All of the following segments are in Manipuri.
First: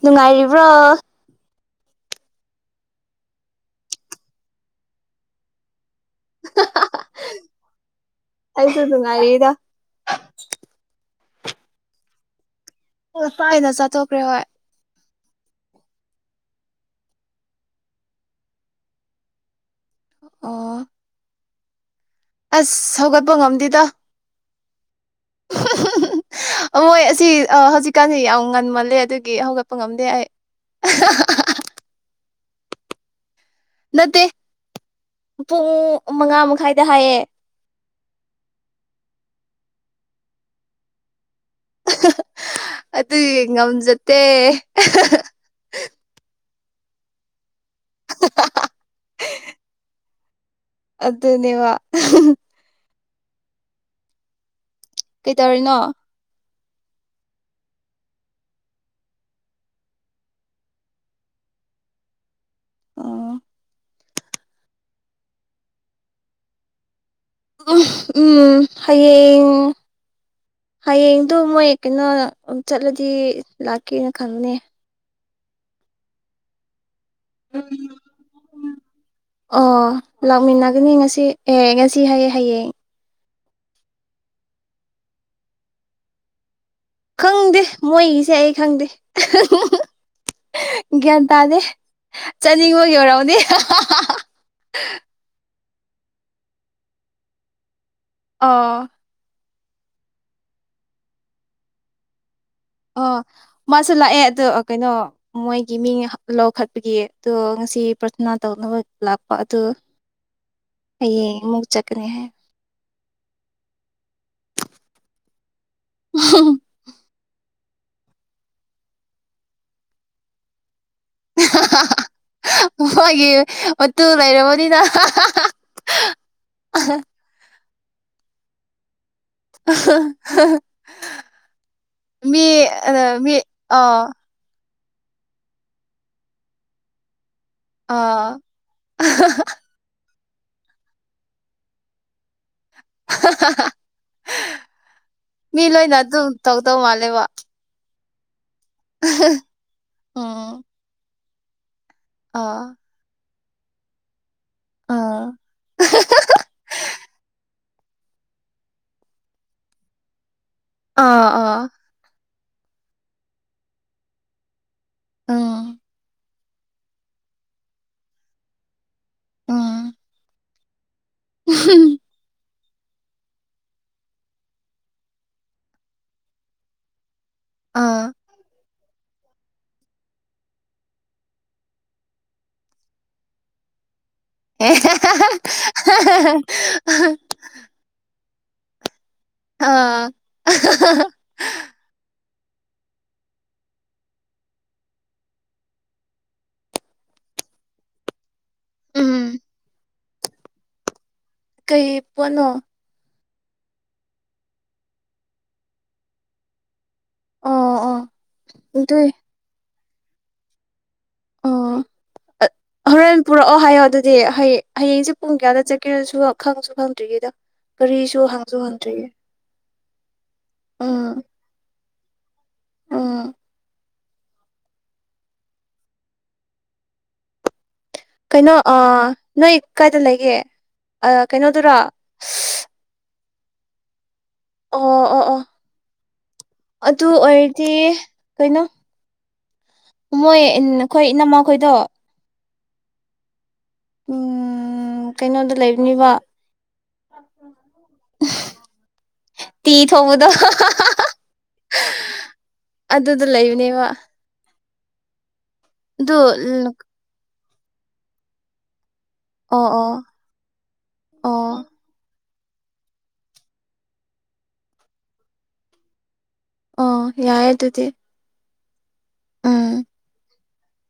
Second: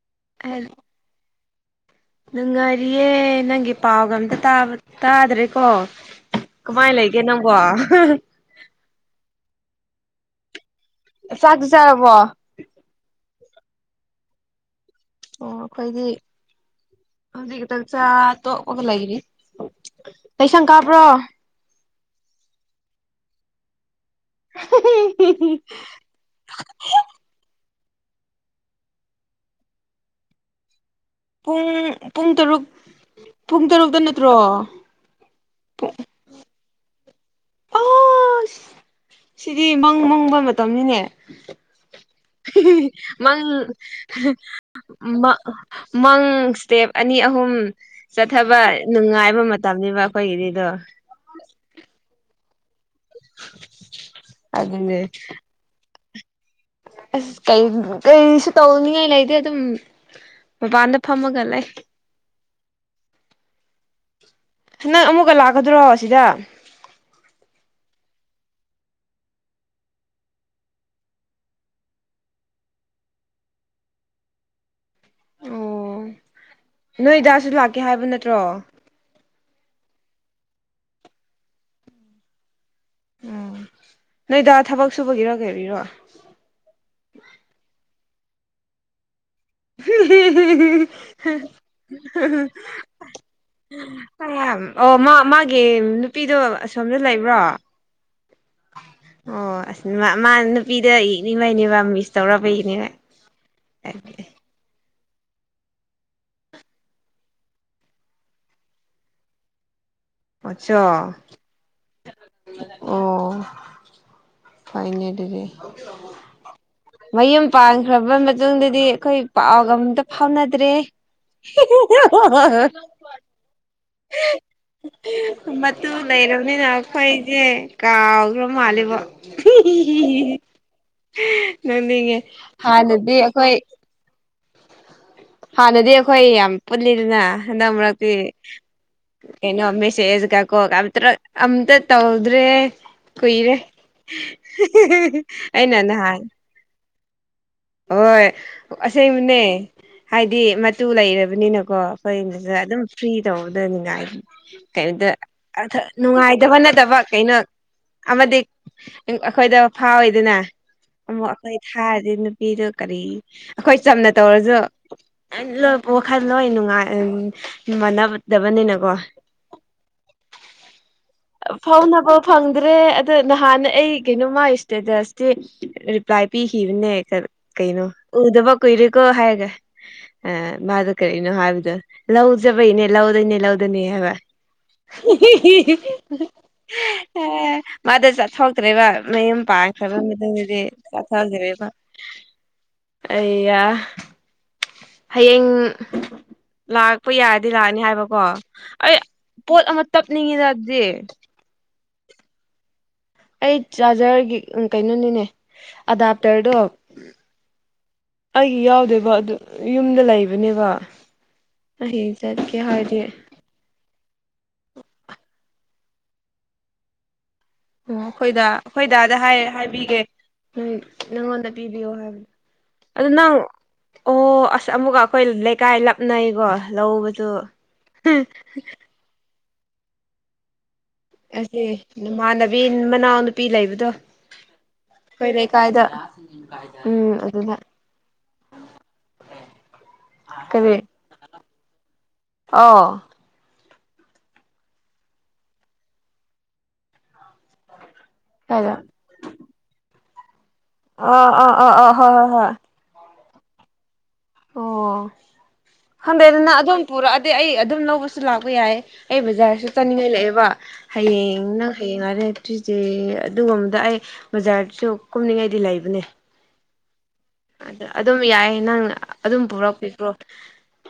ꯅꯨꯡꯉꯥꯏꯔꯤꯕ꯭ꯔꯣ ꯅꯨꯡꯉꯥꯏꯔꯤꯌꯦ ꯅꯪꯒꯤ ꯄꯥꯎꯒ ꯑꯝꯇ ꯇꯥꯗ꯭ꯔꯦꯀꯣ ꯀꯃꯥꯏ ꯂꯩꯒꯦ ꯅꯪꯕꯣ [unintelligible] ꯑꯩꯁꯨ ꯅꯨꯡꯉꯥꯏꯔꯤꯗ꯫ ꯆꯥꯛꯇꯤ ꯆꯥꯔꯕꯣ ꯑꯣ ꯉꯥꯁꯥꯏꯅ ꯆꯥꯊꯣꯛꯈ꯭ꯔꯦ ꯍꯣꯏ ꯑꯣ ꯑꯩꯈꯣꯏꯗꯤ ꯍꯧꯖꯤꯛ ꯆꯥ ꯇꯣꯛꯄꯒ ꯂꯩꯔꯤ ꯀꯩꯁꯪ ꯑꯣ ꯀꯥꯕ꯭ꯔꯣ ꯑꯁ ꯍꯧꯒꯠꯄ ꯉꯝꯗꯦꯗ [unintelligible] [unintelligible] ꯃꯣꯏ ꯑꯁꯤ ꯍꯧꯖꯤꯛꯀꯥꯟꯗꯤ ꯌꯥꯝ ꯉꯟꯃꯜꯂꯦ ꯑꯗꯨꯒꯤ ꯍꯧꯒꯠꯄ ꯉꯝꯗꯦ ꯑꯩ ꯄꯨꯡ ꯄꯨꯡ ꯇꯔꯨꯛ ꯄꯨꯡ ꯇꯔꯨꯛꯇ ꯅꯠꯇꯦ ꯅꯠꯇ꯭ꯔꯣ ꯄꯨꯨꯡ ꯃꯉꯥ ꯃꯈꯥꯏꯗ ꯍꯥꯏꯌꯦ ꯑꯁ ꯁꯤꯗꯤ ꯃꯪ ꯃꯪꯕ ꯃꯇꯝꯅꯤꯅꯦ ꯑꯗꯨꯒꯤ ꯃꯪ ꯉꯝꯖꯗꯦ ꯃꯪ ꯃꯪ ꯏꯁꯇꯦꯞ ꯑꯅꯤ ꯑꯍꯨꯝ ꯆꯠꯊꯕ ꯅꯨꯡꯉꯥꯏꯕ ꯃꯇꯝꯅꯤꯕ ꯑꯩꯈꯣꯏꯒꯤꯗꯤꯗꯣ ꯑꯗꯨꯅꯦꯕ [unintelligible] ꯑꯗꯨꯅꯦ ꯀꯩꯇꯧꯔꯤꯅꯣ ꯑꯁ ꯀꯩꯁꯨ ꯇꯧꯅꯤꯡꯉꯥꯏ ꯂꯩꯇꯦ ꯑꯗꯨꯝ꯫ ꯃꯄꯥꯟꯗ ꯐꯝꯃꯒ ꯂꯩ ꯑꯣ ꯅꯪ ꯑꯃꯨꯛꯀ ꯂꯥꯛꯀꯗ꯭ꯔꯣ ꯁꯤꯗ ꯎꯝ ꯎꯝ ꯍꯌꯦꯡ ꯍꯌꯦꯡꯗꯨꯣꯃꯣꯏ ꯀꯩꯅꯣ ꯆꯠꯂꯗꯤ ꯂꯥꯛꯀꯦꯅ ꯈꯪꯕꯅꯦ ꯅꯣꯏ ꯗꯥꯁꯨ ꯂꯥꯛꯀꯦ ꯍꯥꯏꯕ ꯎꯝ ꯅꯠꯇ꯭ꯔꯣ ꯑꯣ ꯂꯥꯛꯃꯤꯟꯅꯒꯅꯤ ꯉꯁꯤ ꯑꯦ ꯉꯁꯤ ꯍꯌꯦꯡ ꯑꯣ ꯅꯣꯏ ꯗꯥ ꯊꯕꯛ ꯁꯨꯕꯒꯤꯔ ꯀꯩꯒꯤꯔꯣ ꯈꯪꯗꯦ ꯃꯣꯏꯒꯤꯁꯦ ꯑꯩ ꯈꯪꯗꯦ ꯎꯝ ꯒꯌ꯭ꯥꯟ ꯇꯥꯗꯦ ꯆꯠꯅꯤꯡꯕꯒꯤ ꯑꯣꯏꯔꯝꯅꯤ ꯑꯣ ꯃ ꯃꯥ ꯒꯤ ꯅꯨꯄꯤꯗꯣ ꯑꯁꯣꯝꯗ ꯂꯩꯕ꯭ꯔꯣ ꯑꯣ ꯑꯣ ꯑꯁ ꯃꯥ ꯅꯨꯄꯤꯗ ꯌꯦꯡꯅꯤꯡꯕꯩꯅꯦꯕ ꯃꯤꯁ ꯇꯧꯔꯛ ꯄꯒꯤꯅꯤꯕ ꯑ ꯃꯥꯁꯨ ꯂꯥꯛꯑꯦ ꯑꯗꯨ ꯀꯩꯅꯣ ꯃꯣꯏꯒꯤ ꯃꯤ ꯂꯧꯈꯠꯄꯒꯤ ꯑꯗꯣ ꯉꯁꯤ ꯄ꯭ꯔꯊꯅꯥ ꯇꯧꯅꯕ ꯂꯥꯛꯄ ꯑꯗꯨ ꯑꯆꯥ ꯍꯌꯦꯡ ꯑꯃꯨꯛ ꯆꯠꯀꯅꯤ ꯍꯥꯏ ꯑꯣ ꯐꯩꯅ ꯑꯗꯨꯗꯤ ꯃꯌꯨꯝ ꯄꯥꯟꯈ꯭ꯔꯕ ꯃꯇꯨꯡꯗꯗꯤ ꯑꯩꯈꯣꯏ ꯄꯥꯎꯒ ꯑꯝꯇ ꯐꯥꯎꯅꯗ꯭ꯔꯦ [unintelligible] ꯈꯣꯏꯒꯤ ꯃꯇꯨ ꯂꯩꯔꯕꯅꯤꯅ ꯃꯇꯨ ꯂꯩꯔꯕꯅꯤꯅ ꯑꯩꯈꯣꯏꯁꯦ ꯀꯥꯎꯈ꯭ꯔ ꯃꯥꯜꯂꯤꯕꯣ ꯅꯣꯛꯅꯤꯡꯉꯦ ꯃꯤ ꯍꯥꯟꯅꯗꯤ ꯃꯤ ꯑꯩꯈꯣꯏ ꯑꯥ ꯍꯥꯟꯅꯗꯤ ꯑꯩꯈꯣꯏ ꯌꯥꯝ ꯄꯨꯜꯂꯤꯗꯅ ꯍꯟꯗꯛ ꯃꯔꯛꯇꯤ ꯑꯥ ꯀꯩꯅꯣ ꯃꯦꯁꯦꯖ ꯀ ꯀꯣꯜ ꯒ ꯇꯔꯛ ꯑꯝꯇ ꯇꯧꯗ꯭ꯔꯦ ꯀꯨꯏꯔꯦ ꯃꯤ ꯑꯩꯅ ꯂꯣꯏꯅ ꯅꯍꯥꯟ ꯑꯗꯨꯝ ꯇꯧꯗꯧ ꯃꯥꯂꯦꯕ ꯍꯣꯏ ꯑꯁꯦꯡꯕꯅꯦ ꯍꯥꯏꯕꯗꯤ ꯎꯝ ꯃꯇꯨ ꯂꯩꯔꯕꯅꯤꯅꯀꯣ ꯍꯣꯏꯅꯦ ꯑꯥ ꯑꯗꯨꯝ ꯐ꯭ꯔꯤ ꯇꯧꯗꯣꯏꯅꯤꯉꯥꯏ ꯀꯩꯅꯣꯗ ꯑꯥ ꯅꯨꯡꯉꯥꯏꯇꯕ ꯅꯠꯇꯕ ꯀꯩꯅꯣ ꯑꯃꯗꯤ ꯑꯩꯈꯣꯏꯗ ꯐꯥꯎꯋꯤꯗꯅ ꯑꯃꯨꯛ ꯑꯥ ꯑꯥ ꯑꯩꯈꯣꯏ ꯊꯥꯔꯗꯤ ꯅꯨꯄꯤꯗꯨ ꯀꯔꯤ ꯑꯩꯈꯣꯏ ꯆꯝꯅ ꯇꯧꯔꯁꯨ ꯎꯝ [unintelligible] ꯋꯥꯈꯜ ꯂꯣꯏ ꯅꯨꯡꯉꯥꯏ ꯃꯥꯟꯅꯗꯕꯅꯤꯅꯀꯣ ꯎꯝ ꯐꯥꯎꯅꯕ ꯐꯪ ꯗ꯭ꯔꯦ ꯑꯗ ꯅꯍꯥꯟ ꯑꯩ ꯀꯩꯅꯣꯃ ꯏꯁꯇꯦꯇꯁꯇꯤ ꯔꯤꯄ꯭ꯂꯥꯏ ꯄꯤꯈꯤꯕꯅꯦ ꯈ ꯀꯩꯅꯣ ꯑꯥ ꯎꯗꯕ ꯀꯨꯏꯔꯦꯀꯣ ꯍꯥꯏꯅ ꯑ ꯃꯥꯗꯣ ꯀꯔꯤꯅꯣ ꯍꯥꯏꯕꯗꯣ ꯂꯧ ꯆꯠꯕꯩꯅꯦ ꯂꯧꯗꯅꯦ ꯂꯧꯗꯅꯦ ꯍꯥꯏꯕ ꯑꯦ [unintelligible] ꯃꯥꯗꯣ ꯆꯠꯊꯣꯛꯇ꯭ꯔꯦꯕ ꯃꯌꯨꯝ ꯄꯥꯡꯈ꯭ꯔꯕ ꯑꯥ ꯃꯇꯨꯡꯗꯗꯤ ꯆꯠꯊꯣꯛꯇꯔꯦꯕ ꯑꯌꯥ ꯍꯌꯦꯡ ꯂꯥꯛꯄ ꯌꯥꯔꯗꯤ ꯂꯥꯛꯑꯅꯤ ꯍꯥꯏꯕꯀꯣ ꯑꯩ ꯎꯝ ꯄꯣꯠ ꯑꯃ ꯇꯞꯅꯤꯡꯉꯤꯗ ꯑꯗꯨꯗꯤ ꯀꯩ ꯄꯣꯠꯅꯣ ꯑꯩ ꯆꯥꯔꯖꯔꯒꯤ ꯀꯩꯅꯣꯅꯤꯅꯦ ꯑꯗꯥꯞꯇꯔꯗꯣ [unintelligible] ꯑꯩꯒꯤ ꯑꯗꯨꯏ ꯌꯥꯎꯗꯦꯕ ꯑꯗꯨ ꯌꯨꯝꯗ ꯂꯩꯕꯅꯦꯕ ꯑꯣ ꯍꯌꯦꯡ ꯆꯠꯀꯦ ꯍꯥꯏꯗꯤ ꯍꯣꯔꯦꯟ ꯄꯨꯔꯛꯑꯣ ꯍꯥꯏꯌꯣ ꯑꯗꯨꯗꯤ ꯍꯌꯦꯡ ꯍꯌꯦꯡꯁꯦ ꯄꯨꯡ ꯀꯌꯥꯗ ꯆꯠꯀꯦꯁꯨ ꯈꯪꯁꯨ ꯈꯪꯗ꯭ꯔꯤꯉꯩꯗ ꯑꯣ ꯑꯩꯈꯣꯏꯗ ꯑꯩꯈꯣꯏꯗꯥꯗ ꯍꯥꯏ ꯍꯥꯏꯕꯤꯒꯦ ꯎꯝ ꯅꯪꯉꯣꯟꯗ ꯄꯤꯕꯤꯌꯣ ꯍꯥꯏꯌꯣ ꯑꯗꯨ ꯎꯝ ꯅꯪ ꯑꯣ ꯑꯁ ꯑꯃꯨꯛꯀ ꯑꯩꯈꯣꯏ ꯂꯩꯀꯥꯏ ꯂꯞꯅꯩꯀꯣ ꯂꯧꯕꯗꯨ ꯀꯩꯅꯣ ꯑ ꯅꯣꯏ ꯀꯥꯏꯗ ꯂꯩꯒꯦ ꯑ ꯀꯩꯅꯣꯗꯨꯔꯣ ꯕꯤꯟ ꯃꯅꯥꯎ ꯅꯨꯄꯤ ꯂꯩꯕꯗꯣ ꯑꯣ ꯑꯣ ꯈꯣꯏ ꯑꯣ ꯂꯩꯀꯥꯏꯗ ꯑꯗꯨ ꯎꯝ ꯑꯗꯨꯗ꯫ ꯑꯣꯏꯔꯗꯤ ꯀꯩꯅꯣ ꯃꯣꯏ ꯏꯟ ꯀꯔꯤ ꯑꯩꯈꯣꯏ ꯏꯅꯝꯃꯈꯣꯏꯗꯣ꯫ ꯑꯣ ꯎꯝ ꯀꯩꯅꯣꯗ ꯂꯩꯕꯅꯤꯕ [unintelligible] ꯀꯥꯏꯗ ꯇꯤ ꯊꯣꯡꯃꯗꯣ [unintelligible] ꯑꯣ ꯑꯣ ꯑꯣ ꯑꯣ ꯍꯣꯏ ꯍꯣꯏ ꯍꯣꯏ ꯑꯗꯨꯗ ꯂꯩꯕꯅꯦꯕ꯫ ꯑꯣ ꯑꯗꯨ ꯍꯟꯗꯦ ꯑꯗꯨꯅ ꯎꯝ, ꯑꯗꯨꯝ ꯄꯨꯔꯛꯑꯗꯤ ꯑꯩ ꯑꯗꯨꯝ ꯂꯧꯕꯁꯨ ꯂꯥꯛꯄ ꯌꯥꯏꯌꯦ ꯑꯩ ꯑꯣ ꯕꯖꯥꯔꯁꯨ ꯑꯣ ꯆꯠꯅꯤꯡꯉꯥꯏ ꯂꯩꯑꯦꯕ꯫ ꯑꯣ ꯍꯌꯦꯡ ꯅꯪ ꯍꯌꯦꯡꯉꯔꯦ ꯇꯨꯏꯁ꯭ꯗꯦ ꯑꯗꯨꯒꯨꯝꯕꯗ ꯑꯩ ꯕꯖꯥꯔꯁꯨ ꯀꯨꯝꯅꯤꯡꯉꯥꯏꯗꯤ ꯂꯩꯥꯕꯅꯦ ꯑꯣ ꯌꯥꯏ ꯑꯗꯨꯗꯤ꯫ ꯑꯗꯨꯝ ꯌꯥꯏꯌꯦ ꯅꯪꯅ ꯑꯗꯨꯝ ꯎꯝ ꯄꯨꯔꯛꯄꯤꯈ꯭ꯔꯣ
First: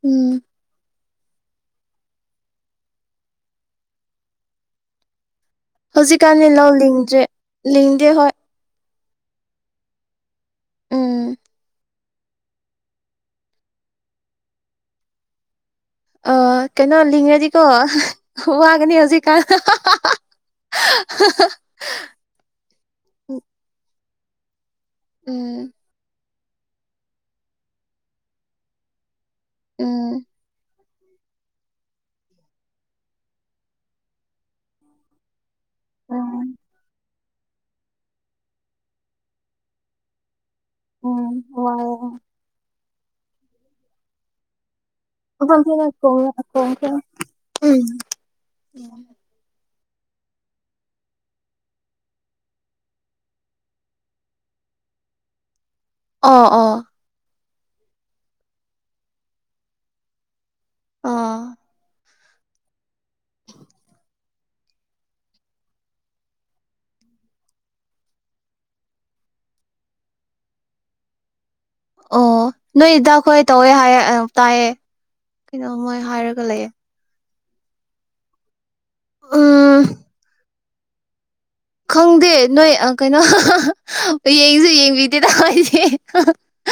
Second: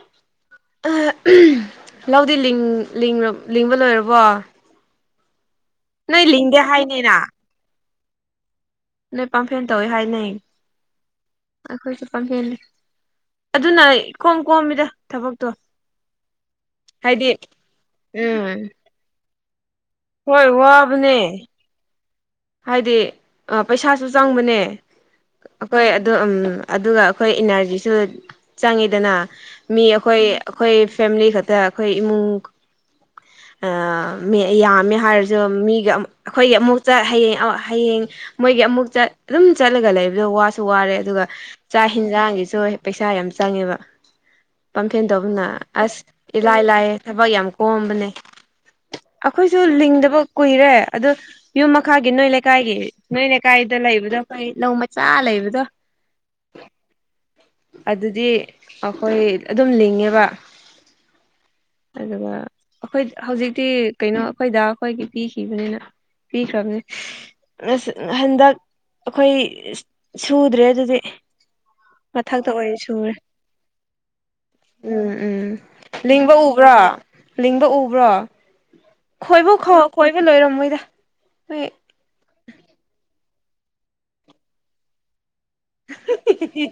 ꯎꯝ [unintelligible] ꯂꯧꯗꯤ ꯂꯤꯡ ꯂꯤꯡꯔꯝ ꯂꯤꯡꯕ ꯂꯣꯏꯔꯕꯣ ꯅꯣꯏ ꯍꯧꯖꯤꯛꯀꯥꯟꯗꯤ ꯂꯤꯡꯗꯦ ꯂꯧ ꯍꯥꯏꯅꯤꯅ ꯂꯤꯡꯗ꯭ꯔꯦ ꯂꯤꯡꯗꯦ ꯍꯣꯏ꯫ ꯅꯣꯏ ꯄꯥꯝꯐꯦꯟ ꯇꯧꯋꯦ ꯍꯥꯏꯅꯩ꯫ ꯎꯝ ꯑꯩꯈꯣꯏꯁꯨ ꯄꯥꯝꯐꯦꯟ ꯑꯗꯨꯅ ꯏꯀꯣꯝ ꯀꯣꯝꯃꯤꯗ ꯊꯕꯛꯇꯣ꯫ ꯑ ꯀꯩꯅꯣ ꯍꯥꯏꯗꯤ ꯂꯤꯡꯔꯗꯤ ꯀꯣ [unintelligible] ꯎꯝ ꯋꯥꯒꯅꯤ ꯍꯧꯖꯤꯛ ꯀꯥꯟ [unintelligible] ꯍꯣꯏ ꯋꯥꯕꯅꯦ꯫ ꯍꯥꯏꯗꯤ ꯑ ꯄꯩꯁꯥꯁꯨ ꯆꯪꯕꯅꯦ ꯎꯝ ꯑꯩꯈꯣꯏ ꯑꯗꯨ ꯎꯝ ꯑꯗꯨꯒ ꯑꯩꯈꯣꯏ ꯏꯅꯔꯖꯤꯁꯨ ꯆꯪꯉꯤꯗꯅ ꯃꯤ ꯑꯩꯈꯣꯏ ꯎꯝ ꯑꯩꯈꯣꯏ ꯐꯦꯃꯤꯂꯤ ꯈꯛꯇ ꯇ ꯑꯩꯈꯣꯏ ꯏꯃꯨꯡ ꯑ ꯃꯦ ꯌꯥꯝꯃꯦ ꯍꯥꯏꯔꯁꯨ ꯃꯤꯒ ꯑꯝ ꯑꯩꯈꯣꯏꯒꯤ ꯎꯝ ꯑꯃꯨꯛꯇ ꯍꯌꯦꯡ ꯑꯃ ꯍꯌꯦꯡ ꯃꯣꯏꯒꯤ ꯑꯃꯨꯛ ꯆꯠ ꯑꯗꯨꯝ ꯆꯠꯂꯒ ꯂꯩꯕꯗꯣ ꯋꯥꯁ ꯁꯨ ꯋꯥꯔꯦ ꯑꯗꯨꯒ ꯎꯝ ꯆꯥꯛ ꯋꯥꯏꯌꯦ ꯍꯦꯟꯖꯥꯡꯒꯤꯁꯨ ꯄꯩꯁꯥ ꯌꯥꯝ ꯆꯪꯉꯦꯕ꯫ ꯄꯝꯐꯦꯟ ꯇꯧꯕꯅ ꯃꯐꯝ ꯊꯦꯡꯅ ꯑꯁ ꯀꯣꯡꯉ ꯏꯂꯥꯏ ꯀꯣꯡꯈ꯭ꯔꯦ ꯂꯥꯏꯌꯦ ꯊꯕꯛ ꯌꯥꯝ ꯀꯣꯝꯕꯅꯦ꯫ ꯎꯝ ꯑꯈꯣꯏꯁꯨ ꯂꯤꯡꯗꯕ ꯀꯨꯏꯔꯦ ꯑꯗꯨ ꯌꯨꯝ ꯃꯈꯥꯒꯤ ꯅꯣꯏ ꯂꯩꯀꯥꯏꯒꯤ ꯅꯣꯏ ꯂꯩꯀꯥꯏꯗ ꯂꯩꯕꯗꯣ ꯀꯩ ꯂꯧ ꯃꯆꯥ ꯂꯩꯕꯗꯣ꯫ ꯑꯣ ꯑꯣ ꯑꯗꯨꯗꯤ ꯑꯩꯈꯣꯏ ꯑꯗꯨꯝ ꯂꯤꯡꯉꯦꯕ꯫ ꯑꯣ ꯑꯗꯨꯒ ꯑꯩꯈꯣꯏ ꯍꯧꯖꯤꯛꯇꯤ ꯀꯩꯅꯣ ꯑꯩꯈꯣꯏꯗ ꯑꯩꯈꯣꯏꯒꯤ ꯄꯤꯈꯤꯕꯅꯤꯅ ꯄꯤꯈ꯭ꯔꯕꯅꯤ꯫ ꯉꯁ ꯍꯟꯗꯛ ꯑꯈꯣꯏ ꯁꯨꯗ꯭ꯔꯦ ꯑꯗꯨꯗꯤ ꯃꯊꯛꯇ ꯑꯣ ꯑꯣꯏ ꯅꯣꯏ ꯁꯨꯔꯦ ꯏꯗꯥꯈꯣꯏ ꯇꯧꯋꯦ ꯍꯥꯏꯌꯦ ꯑ ꯇꯥꯏꯌꯦ ꯎꯝ ꯎꯝ ꯀꯩꯅꯣ ꯃꯣꯏ ꯂꯤꯡꯕ ꯍꯥꯏꯔꯒ ꯂꯩꯌꯦ ꯎꯕ꯭ꯔꯥ ꯂꯤꯡꯕ ꯎꯕ꯭ꯔꯣ ꯈꯣꯏꯐꯨ ꯎꯝ ꯈꯣꯏꯕ ꯂꯣꯏꯔꯝꯃꯣꯏꯗ ꯍꯨꯏ ꯈꯪꯗꯦ ꯅꯣꯏ ꯑ ꯀꯩꯅꯣ ꯌꯦꯡꯁꯨ ꯌꯦꯡꯕꯤꯗꯦꯇ ꯑꯩꯗꯤ [unintelligible]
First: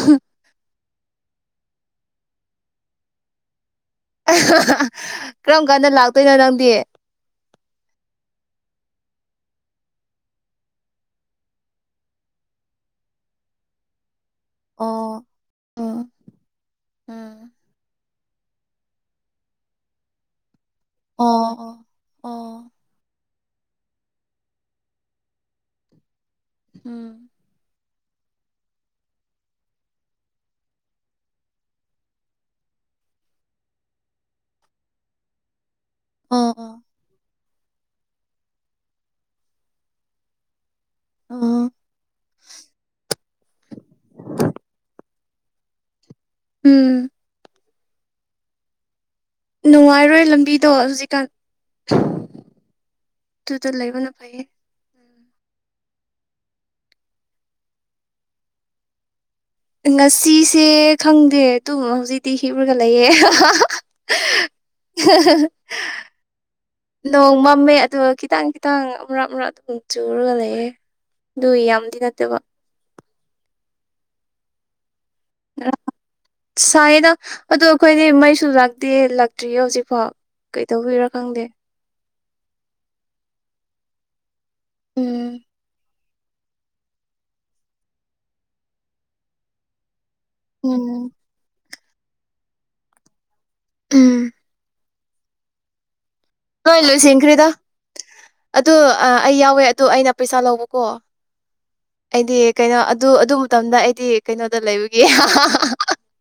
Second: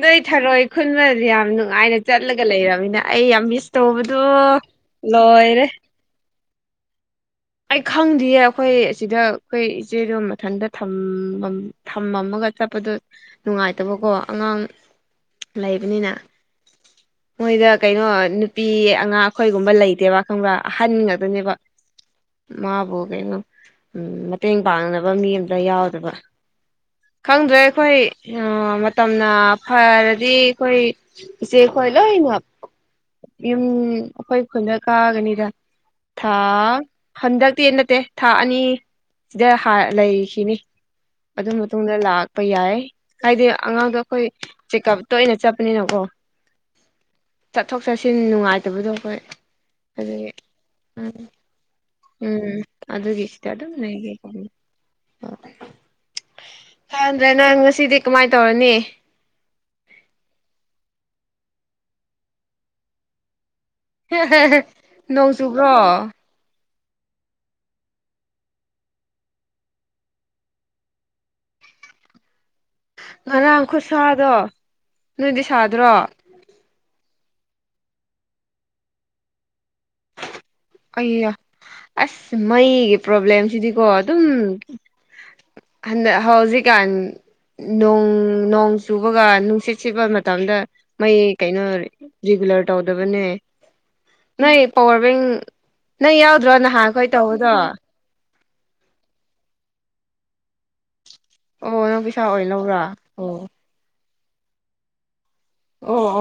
ꯅꯣꯏ ꯊꯔꯣꯏ ꯈꯨꯟꯃꯗꯤ ꯌꯥꯝ ꯅꯨꯡꯉꯥꯏꯅ ꯆꯠꯂꯒ ꯂꯩꯔꯝꯃꯤꯅ ꯑꯩ ꯌꯥꯝ ꯃꯤꯁ ꯇꯧꯕꯗ ꯀꯔꯝ ꯀꯥꯟꯗ ꯂꯥꯛꯇꯣꯏꯅꯣ ꯅꯪꯗꯤ꯫ ꯑꯩ ꯈꯪꯗꯤꯌꯦ ꯑꯈꯣꯏ ꯑꯁꯤꯗ ꯑꯩꯈꯣꯏ ꯏꯆꯦꯗꯣ ꯃꯊꯟꯇ ꯊꯝꯃꯝ ꯊꯝꯃꯝꯃꯒ ꯆꯠꯄꯗꯣ ꯅꯨꯡꯉꯥꯏꯇꯕꯀꯣ ꯑꯉꯥꯡ ꯑꯣ ꯎꯝ ꯂꯩꯕꯅꯤꯅ꯫ ꯑꯣ ꯃꯣꯏꯗ ꯀꯩꯅꯣ ꯅꯨꯄꯤ ꯑꯉꯥꯡ ꯑꯩꯈꯣꯏꯒꯨꯝꯕ ꯂꯩꯇꯦꯕ ꯈꯪꯕ꯭ꯔꯥ ꯑꯍꯟ ꯉꯥꯛꯇꯅꯦꯕ ꯑꯣ ꯃꯥꯕꯨ ꯀꯩꯅꯣ ꯎꯝ ꯃꯇꯦꯡ ꯄꯥꯡꯅꯕ ꯃꯤ ꯑꯝꯇ ꯌꯥꯎꯗꯕ ꯎꯝ ꯈꯪꯗ꯭ꯔꯦ ꯑꯩꯈꯣꯏ ꯑ ꯃꯇꯝꯅ ꯐꯔꯗꯤ ꯑꯩꯈꯣꯏ ꯏꯆꯦ ꯑꯩꯈꯣꯏ ꯂꯣꯏꯅ ꯌꯨꯝ ꯑꯩꯈꯣꯏ ꯈꯨꯟꯗ ꯀꯥꯒꯅꯤꯗ ꯑꯣ ꯊꯥꯑ ꯑꯣ ꯍꯟꯗꯛꯇꯤ ꯅꯠꯇꯦ ꯊꯥ ꯑꯅꯤꯗ ꯍꯔ ꯂꯩꯈꯤꯅꯤ ꯑꯗꯨ ꯑꯣ ꯃꯇꯨꯡꯗ ꯂꯥꯛꯄ ꯌꯥꯏ ꯍꯥꯏꯗꯤ ꯑꯉꯥꯡꯗꯣ ꯑꯩꯈꯣꯏ ꯆꯦꯛꯀꯞ ꯇꯣꯏꯅ ꯆꯠꯄꯅꯤꯅꯀꯣ ꯎꯝ ꯆꯠꯊꯣꯛ ꯆꯠꯁꯤꯟ ꯅꯨꯡꯉꯥꯏꯇꯕꯗꯣ ꯑꯩꯈꯣꯏ ꯅꯨꯡꯉꯥꯏꯔꯣꯏ ꯑꯗꯨꯒꯤ ꯂꯝꯕꯤꯗꯣ ꯍꯧꯖꯤꯛꯀꯥꯟ ꯎꯝ ꯑꯗꯨꯒꯤ ꯁꯤꯗ ꯑꯗꯨꯗ ꯑꯗꯨꯝ ꯂꯩꯕꯅ ꯂꯩꯒꯦ ꯐꯩꯌꯦ ꯐꯗ꯭ꯔꯦ ꯅꯪ ꯉꯁꯤꯗꯤ ꯀꯃꯥꯏ ꯇꯧꯔꯅꯤ ꯉꯁꯤꯁꯦ ꯈꯪꯗꯦ ꯇꯨꯝ ꯍꯧꯖꯤꯛꯇꯤ ꯍꯤꯔꯨꯒ ꯂꯩꯌꯦ ꯅꯣꯡ ꯆꯨꯕ꯭ꯔꯣ ꯅꯣꯡ ꯃꯝꯃꯦ ꯑꯗꯨꯒ ꯈꯤꯇꯪ ꯈꯤꯇꯪ ꯃꯔꯛ ꯃꯔꯛ ꯑꯗꯨꯝ ꯆꯨꯔꯒ ꯂꯩꯌꯦ ꯑꯗꯨꯨꯏ ꯌꯥꯝꯗꯤ ꯅꯠꯇꯕ ꯉꯔꯥꯡ ꯈꯨꯠꯁꯥꯗꯣ ꯅꯣꯏꯗꯤ ꯁꯥꯗ꯭ꯔꯣ ꯁꯥꯏꯌꯦꯗ ꯑꯗꯣ ꯑꯩꯈꯣꯏꯗꯤ ꯃꯩꯁꯨ ꯂꯥꯛꯇꯦ ꯂꯛ ꯗ꯭ꯔꯤꯑꯦ ꯍꯧꯖꯤꯛꯐꯥꯎ ꯀꯩꯗꯧꯕꯤꯔꯥ ꯑꯩꯌꯥ ꯈꯪꯗꯦ ꯑꯁ ꯃꯩꯒꯤ ꯄ꯭ꯔꯣꯕ꯭ꯂꯦꯝꯁꯤꯗꯤꯀꯣ ꯑꯗꯨꯝ ꯎꯝ ꯍꯟꯗꯛ ꯍꯧꯖꯤꯛꯀꯥꯟ ꯅꯣꯡ ꯅꯣꯡ ꯆꯨꯕꯒ ꯅꯨꯡꯁꯤꯠ ꯁꯤꯕ ꯃ ꯇꯝꯗ ꯎꯝ ꯃꯩ ꯀꯩꯅꯣ ꯔꯤꯒꯨꯂꯔ ꯇꯧꯗꯕꯅꯦ ꯎꯝ ꯅꯣꯏ ꯄꯋꯥꯔ ꯕꯦꯡ ꯅꯪ ꯌꯥꯎ ꯍꯣꯏ ꯂꯣꯏꯁꯤꯟꯈ꯭ꯔꯦꯗ ꯑꯗꯨ ꯑꯩ ꯌꯥꯎꯋꯦ ꯑꯗꯨ ꯑꯩꯅ ꯄꯩꯁꯥ ꯂꯧꯕꯀꯣ ꯑꯣ ꯅꯪ ꯄꯩꯁꯥ ꯑꯩꯗꯤ ꯑꯣꯏꯅ ꯀꯩꯅꯣ ꯂꯧꯕ꯭ꯔꯥ ꯑꯗꯨ ꯑꯗꯨ ꯑꯣ ꯃꯇꯝꯗ ꯑꯩꯗꯤ ꯀꯩꯅꯣꯗ ꯂꯩꯕꯒꯤ ꯑꯣ ꯍꯣ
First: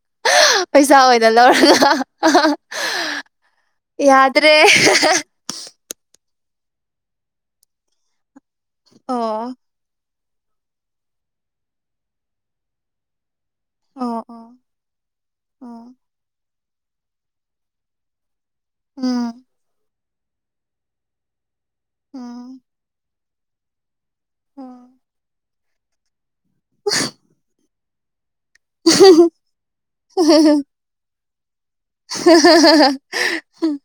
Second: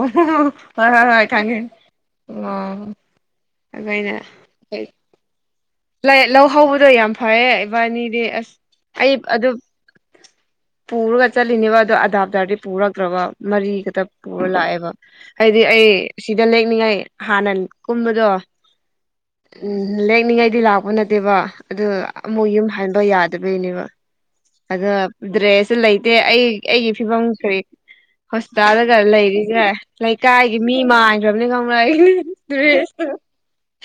ꯍꯣꯏ ꯄꯩꯁꯥ ꯍꯣꯏ ꯑꯣꯏꯅ ꯈꯉ ꯂꯧꯔꯒ ꯑ ꯑꯩꯈꯣꯏꯅ ꯇꯦ ꯐꯩꯌꯦ ꯂꯧ ꯍꯧꯕꯗꯣ ꯌꯥꯝ ꯐꯌꯦ ꯏꯕꯥꯅꯤꯗꯤ ꯑꯁ ꯑꯩ ꯑꯗꯨ ꯑꯣ ꯄꯨꯔꯒ ꯆꯠꯂꯤꯅꯦꯕ ꯑꯗꯣ ꯑꯗꯥꯥꯞꯗꯥꯔꯗꯤ ꯄꯨꯔꯛꯇ꯭ꯔꯕ ꯃꯔꯤ ꯑꯣ ꯄꯨꯔ ꯑꯣ ꯂꯥꯛꯑꯦꯕ ꯍꯥꯏꯗꯤ ꯑꯩ ꯑꯣ ꯁꯤꯗ ꯂꯦꯛꯅꯤꯡꯉꯥꯏ ꯍꯥꯟꯅ ꯀꯨꯝꯕꯗꯣ ꯎꯝ ꯎꯝ ꯂꯦꯛꯅꯤꯉꯩꯗꯤ ꯂꯥꯛꯄ ꯅꯠꯇꯦꯕ ꯑꯗ ꯑꯃꯨꯛ ꯎꯝ ꯌꯨꯝ ꯍꯥꯟꯕ ꯌꯥꯗꯕꯩꯅꯦꯕ ꯑꯗ ꯎꯝ ꯗ꯭ꯔꯦꯁꯁꯨ ꯂꯩꯇꯦ ꯑꯩ ꯑꯩꯒꯤ ꯐꯤꯕꯝ ꯀꯔꯤ ꯍꯣꯁꯄꯤꯇꯥꯜꯗ ꯈꯔ ꯂꯩꯔꯤꯁꯦ ꯂꯩꯀꯥꯏꯒꯤ ꯃꯤ ꯃꯥꯟ ꯔꯝꯅꯤ ꯈꯪꯕꯔꯥ ꯑꯩ [unintelligible]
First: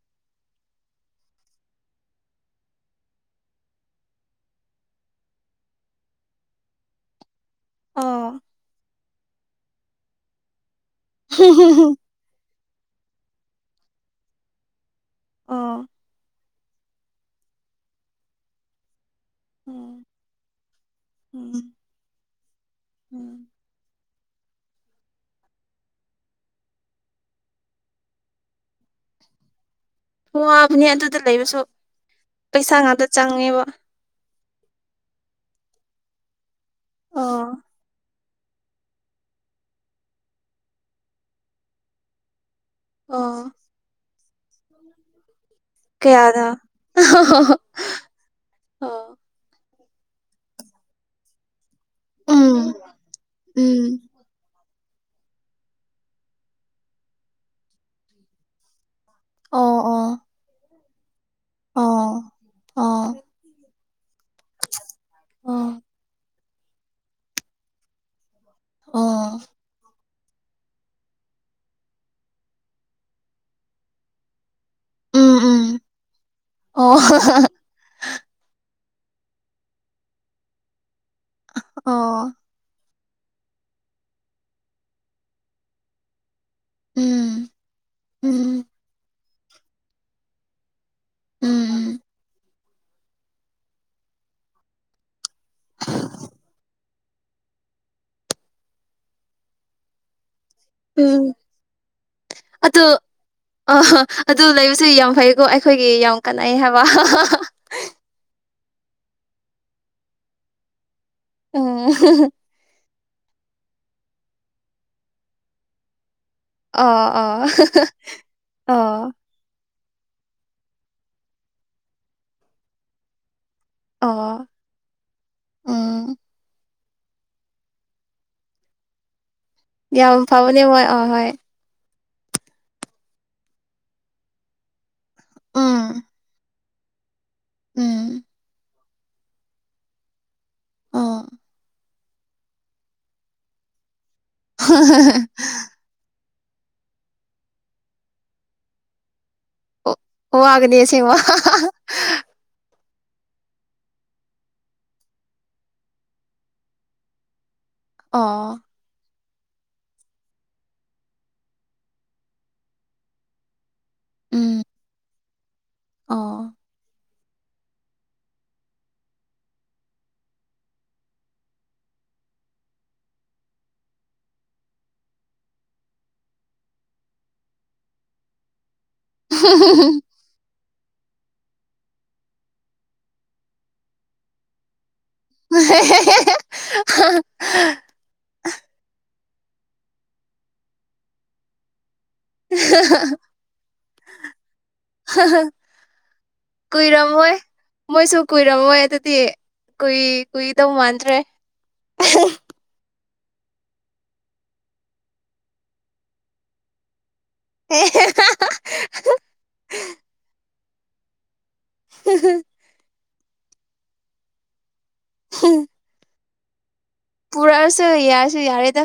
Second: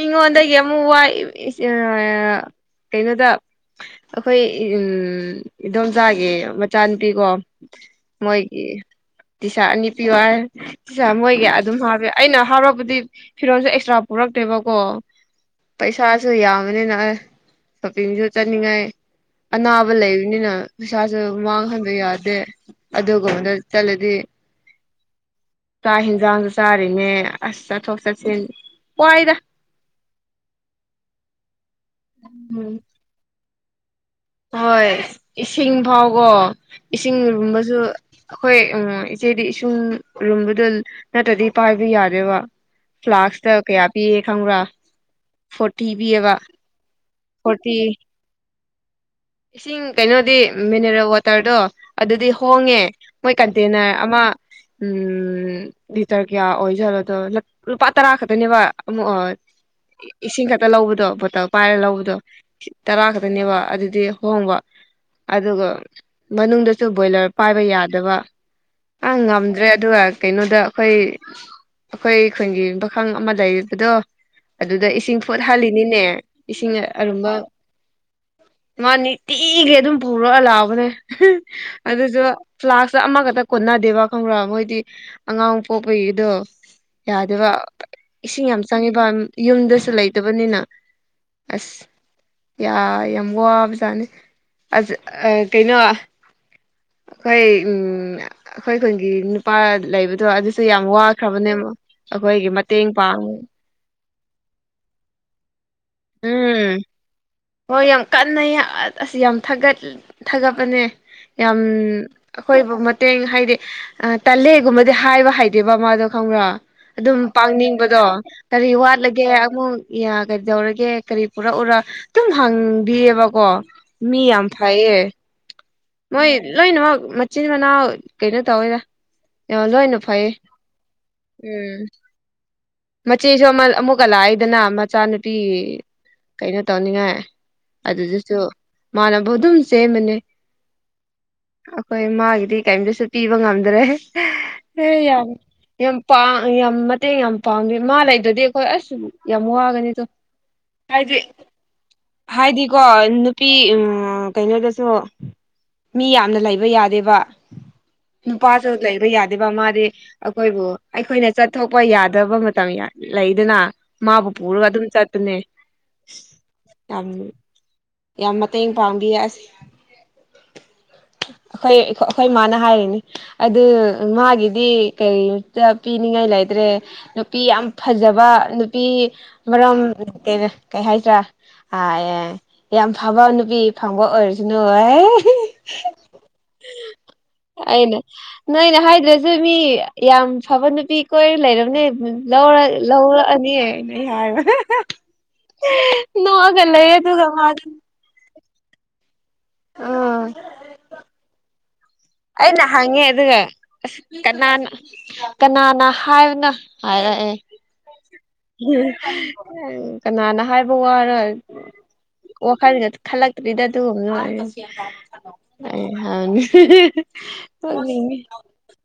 ꯃꯤꯉꯣꯟꯗꯒꯤ ꯑꯃꯨꯛ ꯋꯥꯏ ꯀꯩꯅꯣꯗ ꯑꯩꯈꯣꯏ ꯏꯗꯣꯝꯆꯥꯒꯤ ꯃꯆꯥꯅꯨꯄꯤꯀꯣ ꯑꯣ ꯃꯣꯏꯒꯤ ꯇꯤꯁꯥ ꯑꯅꯤ ꯄꯤꯌꯨ ꯍꯥꯢ ꯇꯤꯁ ꯃꯣꯏꯒꯤ ꯑꯗꯨꯝ ꯍꯥꯞ ꯑꯩꯅ ꯍꯔꯛꯄꯗꯤ ꯐꯤꯔꯣꯜꯁꯦ ꯑꯦꯛꯁꯇ꯭ꯔꯥ ꯄꯨꯔꯛꯇꯦꯕꯀꯣ ꯑꯣ ꯄꯩꯁꯥꯁꯨ ꯌꯥꯝꯕꯅꯤꯅ ꯑꯩ ꯁꯣꯄꯤꯡꯁꯨ ꯆꯠꯅꯤꯡꯉꯥꯏ ꯑꯅꯥꯕ ꯎꯝ ꯂꯩꯕꯅꯤꯅ ꯄꯩꯁꯥꯁꯨ ꯎꯝ ꯃꯥꯡꯍꯟꯕ ꯌꯥꯗꯦ ꯎꯝ ꯑꯗꯨꯒꯨꯕꯗ ꯆꯠꯂꯗꯤ ꯆꯥꯛ ꯍꯦꯟꯖꯥꯡꯖꯨ ꯆꯥꯔꯤꯅꯦ ꯑꯁ ꯆꯠꯊꯣꯛ ꯆꯠꯁꯤꯟ ꯋꯥꯏꯗ ꯋꯥꯕꯅꯦ ꯑꯗꯨꯗ ꯂꯩꯕꯁꯨ ꯎꯝ ꯄꯩꯁꯥ ꯉꯥꯛꯇ ꯆꯪꯉꯦꯕ ꯍꯣꯏ ꯏꯁꯤꯡ ꯐꯥꯎꯀꯣ ꯏꯁꯤꯡ ꯑꯣ ꯂꯨꯝꯕꯁꯨ ꯑꯩꯈꯣꯏ ꯎꯝ ꯏꯆꯦꯗꯤ ꯏꯁꯨꯡ ꯂꯨꯝꯕꯗꯨ ꯅꯠꯇ꯭ꯔꯗꯤ ꯄꯥꯏꯕ ꯌꯥꯗꯦꯕ ꯑꯣ ꯐ꯭ꯂꯥꯛꯁꯇ ꯀꯌꯥ ꯄꯤꯌꯦ ꯈꯪꯕ꯭ꯔꯥ ꯐꯣꯔꯇꯤ ꯄꯤꯌꯦꯕ ꯀꯌꯥꯅꯣ ꯐꯣꯔꯇꯤ ꯑꯣ ꯏꯁꯤꯡ ꯀꯩꯅꯣꯗꯤ ꯃꯤꯟꯅꯔꯦꯜ ꯋꯥꯇ꯭ꯔꯗꯣ ꯑꯗꯨꯗꯤ ꯎꯝ ꯍꯣꯡꯉꯦ ꯃꯣꯏ ꯀꯟꯇꯦꯅꯔ ꯎꯝ ꯑꯃ ꯎꯝ ꯂꯤꯇꯔ ꯀꯌꯥ ꯑꯣꯏꯖꯠꯅꯣꯗꯣ ꯂꯨꯄꯥ ꯇꯔꯥ ꯈꯛꯇꯅꯦꯕ ꯑꯃꯨꯛ ꯑꯥ ꯑꯣ ꯑꯣ ꯏꯁꯤꯡ ꯈꯛꯇ ꯂꯧꯕꯗꯣ ꯕꯣꯇꯜ ꯄꯥꯏꯔ ꯂꯧꯕ ꯑꯗꯣ ꯑꯣ ꯇꯔꯥ ꯑꯣ ꯈꯛꯇꯅꯦꯕ ꯑꯗꯨꯗꯤ ꯍꯣꯡꯕ ꯑꯣ ꯑꯗꯨꯒ ꯃꯅꯨꯡꯗꯁꯨ ꯕꯣꯏꯂꯔ ꯄꯥꯏꯕ ꯌꯥꯗꯕ ꯑꯥ ꯉꯝꯗ꯭ꯔꯦ ꯑꯗꯨꯒ ꯀꯩꯅꯣꯗ ꯑꯩꯈꯣꯏ ꯑꯩꯈꯣꯏ ꯈꯨꯟꯒꯤ ꯄꯥꯈꯪ ꯑꯃ ꯂꯩꯕꯗꯣ ꯑꯗꯨꯗ ꯏꯁꯤꯡ ꯐꯨꯠꯍꯜꯂꯤꯅꯤꯅꯦ ꯏꯁꯤꯡ ꯑꯔꯨꯝꯕ ꯃꯥ ꯅꯤꯇꯤꯒꯤ ꯑꯗꯨꯝ ꯐꯧꯔꯛꯑ ꯂꯥꯛꯑꯕꯅꯦ ꯑꯗꯨꯖꯨ ꯐ꯭ꯂꯥꯛꯁ ꯑꯃꯒꯗ ꯀꯣꯟꯅꯗꯦꯕ ꯈꯪꯕ꯭ꯔꯥ ꯃꯣꯏꯗꯤ ꯑꯉꯥꯡ ꯄꯣꯛꯄꯒꯤꯗꯣ ꯌꯥꯗꯦꯕ ꯏꯁꯤꯡ ꯌꯥꯝ ꯆꯪꯉꯦꯕ ꯌꯨꯝꯗꯁꯨ ꯂꯩꯇꯕꯅꯤꯅ ꯑꯁ ꯌꯥ ꯌꯥꯝ ꯋꯥꯕꯖꯥꯠꯅꯤ ꯑꯁ ꯑꯥ ꯀꯩꯅꯣ ꯑꯩꯈꯣꯏ ꯎꯝ ꯑꯩꯈꯣꯏ ꯈꯨꯟꯒꯤ ꯅꯨꯄꯥ ꯂꯩꯕꯗꯣ ꯑꯗꯨ ꯁꯨ ꯌꯥꯝ ꯋꯥꯈ꯭ꯔꯕꯅꯦꯕꯣ ꯑꯩꯈꯣꯏꯒꯤ ꯃꯇꯦꯡ ꯄꯥꯡꯕꯒꯤ ꯑꯥ ꯍꯥ ꯑꯗꯨ ꯂꯩꯕꯁꯨ ꯌꯥꯝ ꯐꯩꯀꯣ ꯑꯩꯈꯣꯏꯒꯤ ꯌꯥꯝ ꯀꯥꯟꯅꯩ ꯎꯝ ꯍꯥꯏꯕ ꯍꯣꯏ ꯌꯥꯝ ꯀꯟꯅꯩ ꯑꯥ ꯑꯁ ꯌꯥꯝ ꯊꯥꯒꯠ ꯊꯥꯒꯠꯄꯅꯦ ꯌꯥꯝ ꯑꯩꯈꯣꯏꯕꯨ ꯃꯇꯦꯡ ꯍꯥꯏꯗꯤ ꯇꯜꯂꯦꯒꯨꯝꯕꯗꯤ ꯍꯥꯏꯕ ꯍꯥꯏꯇꯦꯕ ꯃꯥꯗꯣ ꯈꯪꯕ꯭ꯔꯥ ꯑꯗꯨꯝ ꯄꯥꯡꯅꯤꯡꯕꯗꯣ ꯀꯔꯤ ꯋꯥꯠꯂꯒꯦ ꯑꯃꯨꯛ ꯌꯥꯒꯩꯗꯧꯔꯒꯦ ꯀꯔꯤ ꯄꯨꯔꯛꯎꯔ ꯗꯨꯝ ꯍꯪꯕꯤꯌꯦꯕꯀꯣ ꯃꯤ ꯌꯥꯝ ꯐꯩꯌꯦ ꯃꯣꯏ ꯂꯣꯏꯅꯃꯛ ꯃꯆꯤꯟ ꯃꯅꯥꯎ ꯀꯩꯅꯣ ꯇꯧꯋꯦꯗ ꯌꯥꯝ ꯂꯣꯏꯅ ꯐꯩꯌꯦ ꯎꯝ ꯃꯆꯦꯁꯨ ꯑꯃ ꯑꯃꯨꯛꯀ ꯂꯥꯛꯏꯗꯅ ꯃꯆꯥꯅꯤ ꯅꯨꯄꯤ ꯀꯩꯅꯣ ꯇꯧꯅꯤꯡꯉꯥꯏ ꯑꯗꯨꯗꯁꯨ ꯃꯥꯅꯕꯨ ꯑꯗꯨꯝ ꯆꯦꯟꯕꯅꯦ ꯑꯥ ꯑꯩꯈꯣꯏ ꯃꯥꯒꯤꯗꯤ ꯀꯩꯝꯇꯁꯨ ꯄꯤꯕ ꯉꯝꯗ꯭ꯔꯦ ꯑꯦ ꯌꯥꯝ ꯌꯥꯝ ꯄꯥꯡ ꯌꯥꯝ ꯃꯇꯦꯡ ꯌꯥꯝ ꯄꯥꯡꯕꯤ ꯃꯥ ꯂꯩꯇ꯭ꯔꯥꯗꯤ ꯑꯩꯈꯣꯏ ꯑꯁ ꯌꯥꯝ ꯋꯥꯒꯅꯤꯇꯣ ꯋꯥꯒꯅꯤ ꯑꯁꯦꯡꯕ ꯍꯥꯏꯗꯤꯀꯣ ꯅꯨꯄꯤ ꯎꯝ ꯀꯩꯅꯣꯗꯁꯨ ꯃꯤ ꯌꯥꯝꯅ ꯂꯩꯕ ꯌꯥꯗꯦꯕ ꯑꯣ ꯅꯨꯄꯥꯁꯨ ꯂꯩꯕ ꯌꯥꯗꯦꯕ ꯃꯥꯗꯤ ꯑꯩꯈꯣꯏꯕꯨ ꯑꯩꯈꯣꯏꯅ ꯆꯠꯊꯣꯛꯄ ꯌꯥꯗꯕ ꯃꯇꯝ ꯌꯥꯝ ꯂꯩꯗꯅ ꯃꯥꯕꯨ ꯎꯝ ꯄꯨꯔꯒ ꯑꯗꯨꯝ ꯆꯠꯇꯅꯦ ꯑꯣ ꯌꯥꯝ ꯌꯥꯝ ꯃꯇꯦꯡ ꯄꯥꯡꯕꯤ ꯑꯁ ꯑꯩꯈꯣꯏ ꯑꯩ ꯑꯩꯈꯣꯏ ꯃꯥꯅ ꯍꯥꯏꯔꯤꯅꯤ ꯑꯗꯨ ꯃꯥꯒꯤꯗꯤ ꯀꯔꯤꯇ ꯄꯤꯅꯤꯡꯉꯥꯏ ꯂꯩꯇ꯭ꯔꯦ ꯅꯨꯄꯤ ꯌꯥꯝ ꯐꯖꯕ ꯅꯨꯄꯤ ꯃꯔꯝ ꯀꯩꯕ ꯀꯩ ꯍꯥꯏꯁꯤꯔꯥ ꯑꯥ ꯑꯦ ꯌꯥꯝ ꯐꯕ ꯅꯨꯄꯤ ꯐꯪꯕ ꯑꯣꯏꯔꯁꯅꯨ [unintelligible] ꯑꯩꯅ ꯅꯣꯏꯅ ꯍꯥꯏꯗ꯭ꯔꯁꯨ ꯃꯤ ꯌꯥꯝ ꯐꯕ ꯅꯨꯄꯤ ꯀꯣꯏꯔ ꯂꯩꯔꯕꯅꯦ ꯂꯧꯔꯛ ꯂꯧꯔꯛꯑꯅꯤ ꯑꯩꯅ ꯍꯥꯏꯕ ꯅꯣꯛꯑꯒ ꯂꯩꯔꯦ ꯑꯗꯨꯒ ꯀꯨꯏꯔꯝꯃꯣꯏ ꯃꯥꯗꯤ ꯃꯣꯏꯁꯨ ꯀꯨꯏꯔꯝꯃꯣꯏ ꯑꯗꯨꯗꯤ ꯀꯨꯏ ꯎꯝ ꯀꯨꯏꯗꯧ ꯃꯥꯟꯗ꯭ꯔꯦ ꯑꯩꯅ ꯍꯪꯉꯦ ꯑꯗꯨꯒ ꯑꯁ ꯀꯅꯥꯅ ꯀꯅꯥꯅ ꯍꯥꯏꯕꯅꯣ ꯍꯥꯏꯔꯛꯑꯦ ꯑꯦ ꯀꯅꯥꯅ ꯍꯥꯏꯕ ꯋꯥꯔ [inaudible] ꯋꯥꯈꯜꯒ ꯈꯜꯂꯛꯇ꯭ꯔꯤꯗ ꯑꯗꯨꯒꯨꯝꯅ ꯑꯩ ꯍꯪꯉꯦ ꯄꯨꯔꯛꯑꯁꯨ ꯌꯥꯁꯨ ꯌꯥꯔꯦꯗ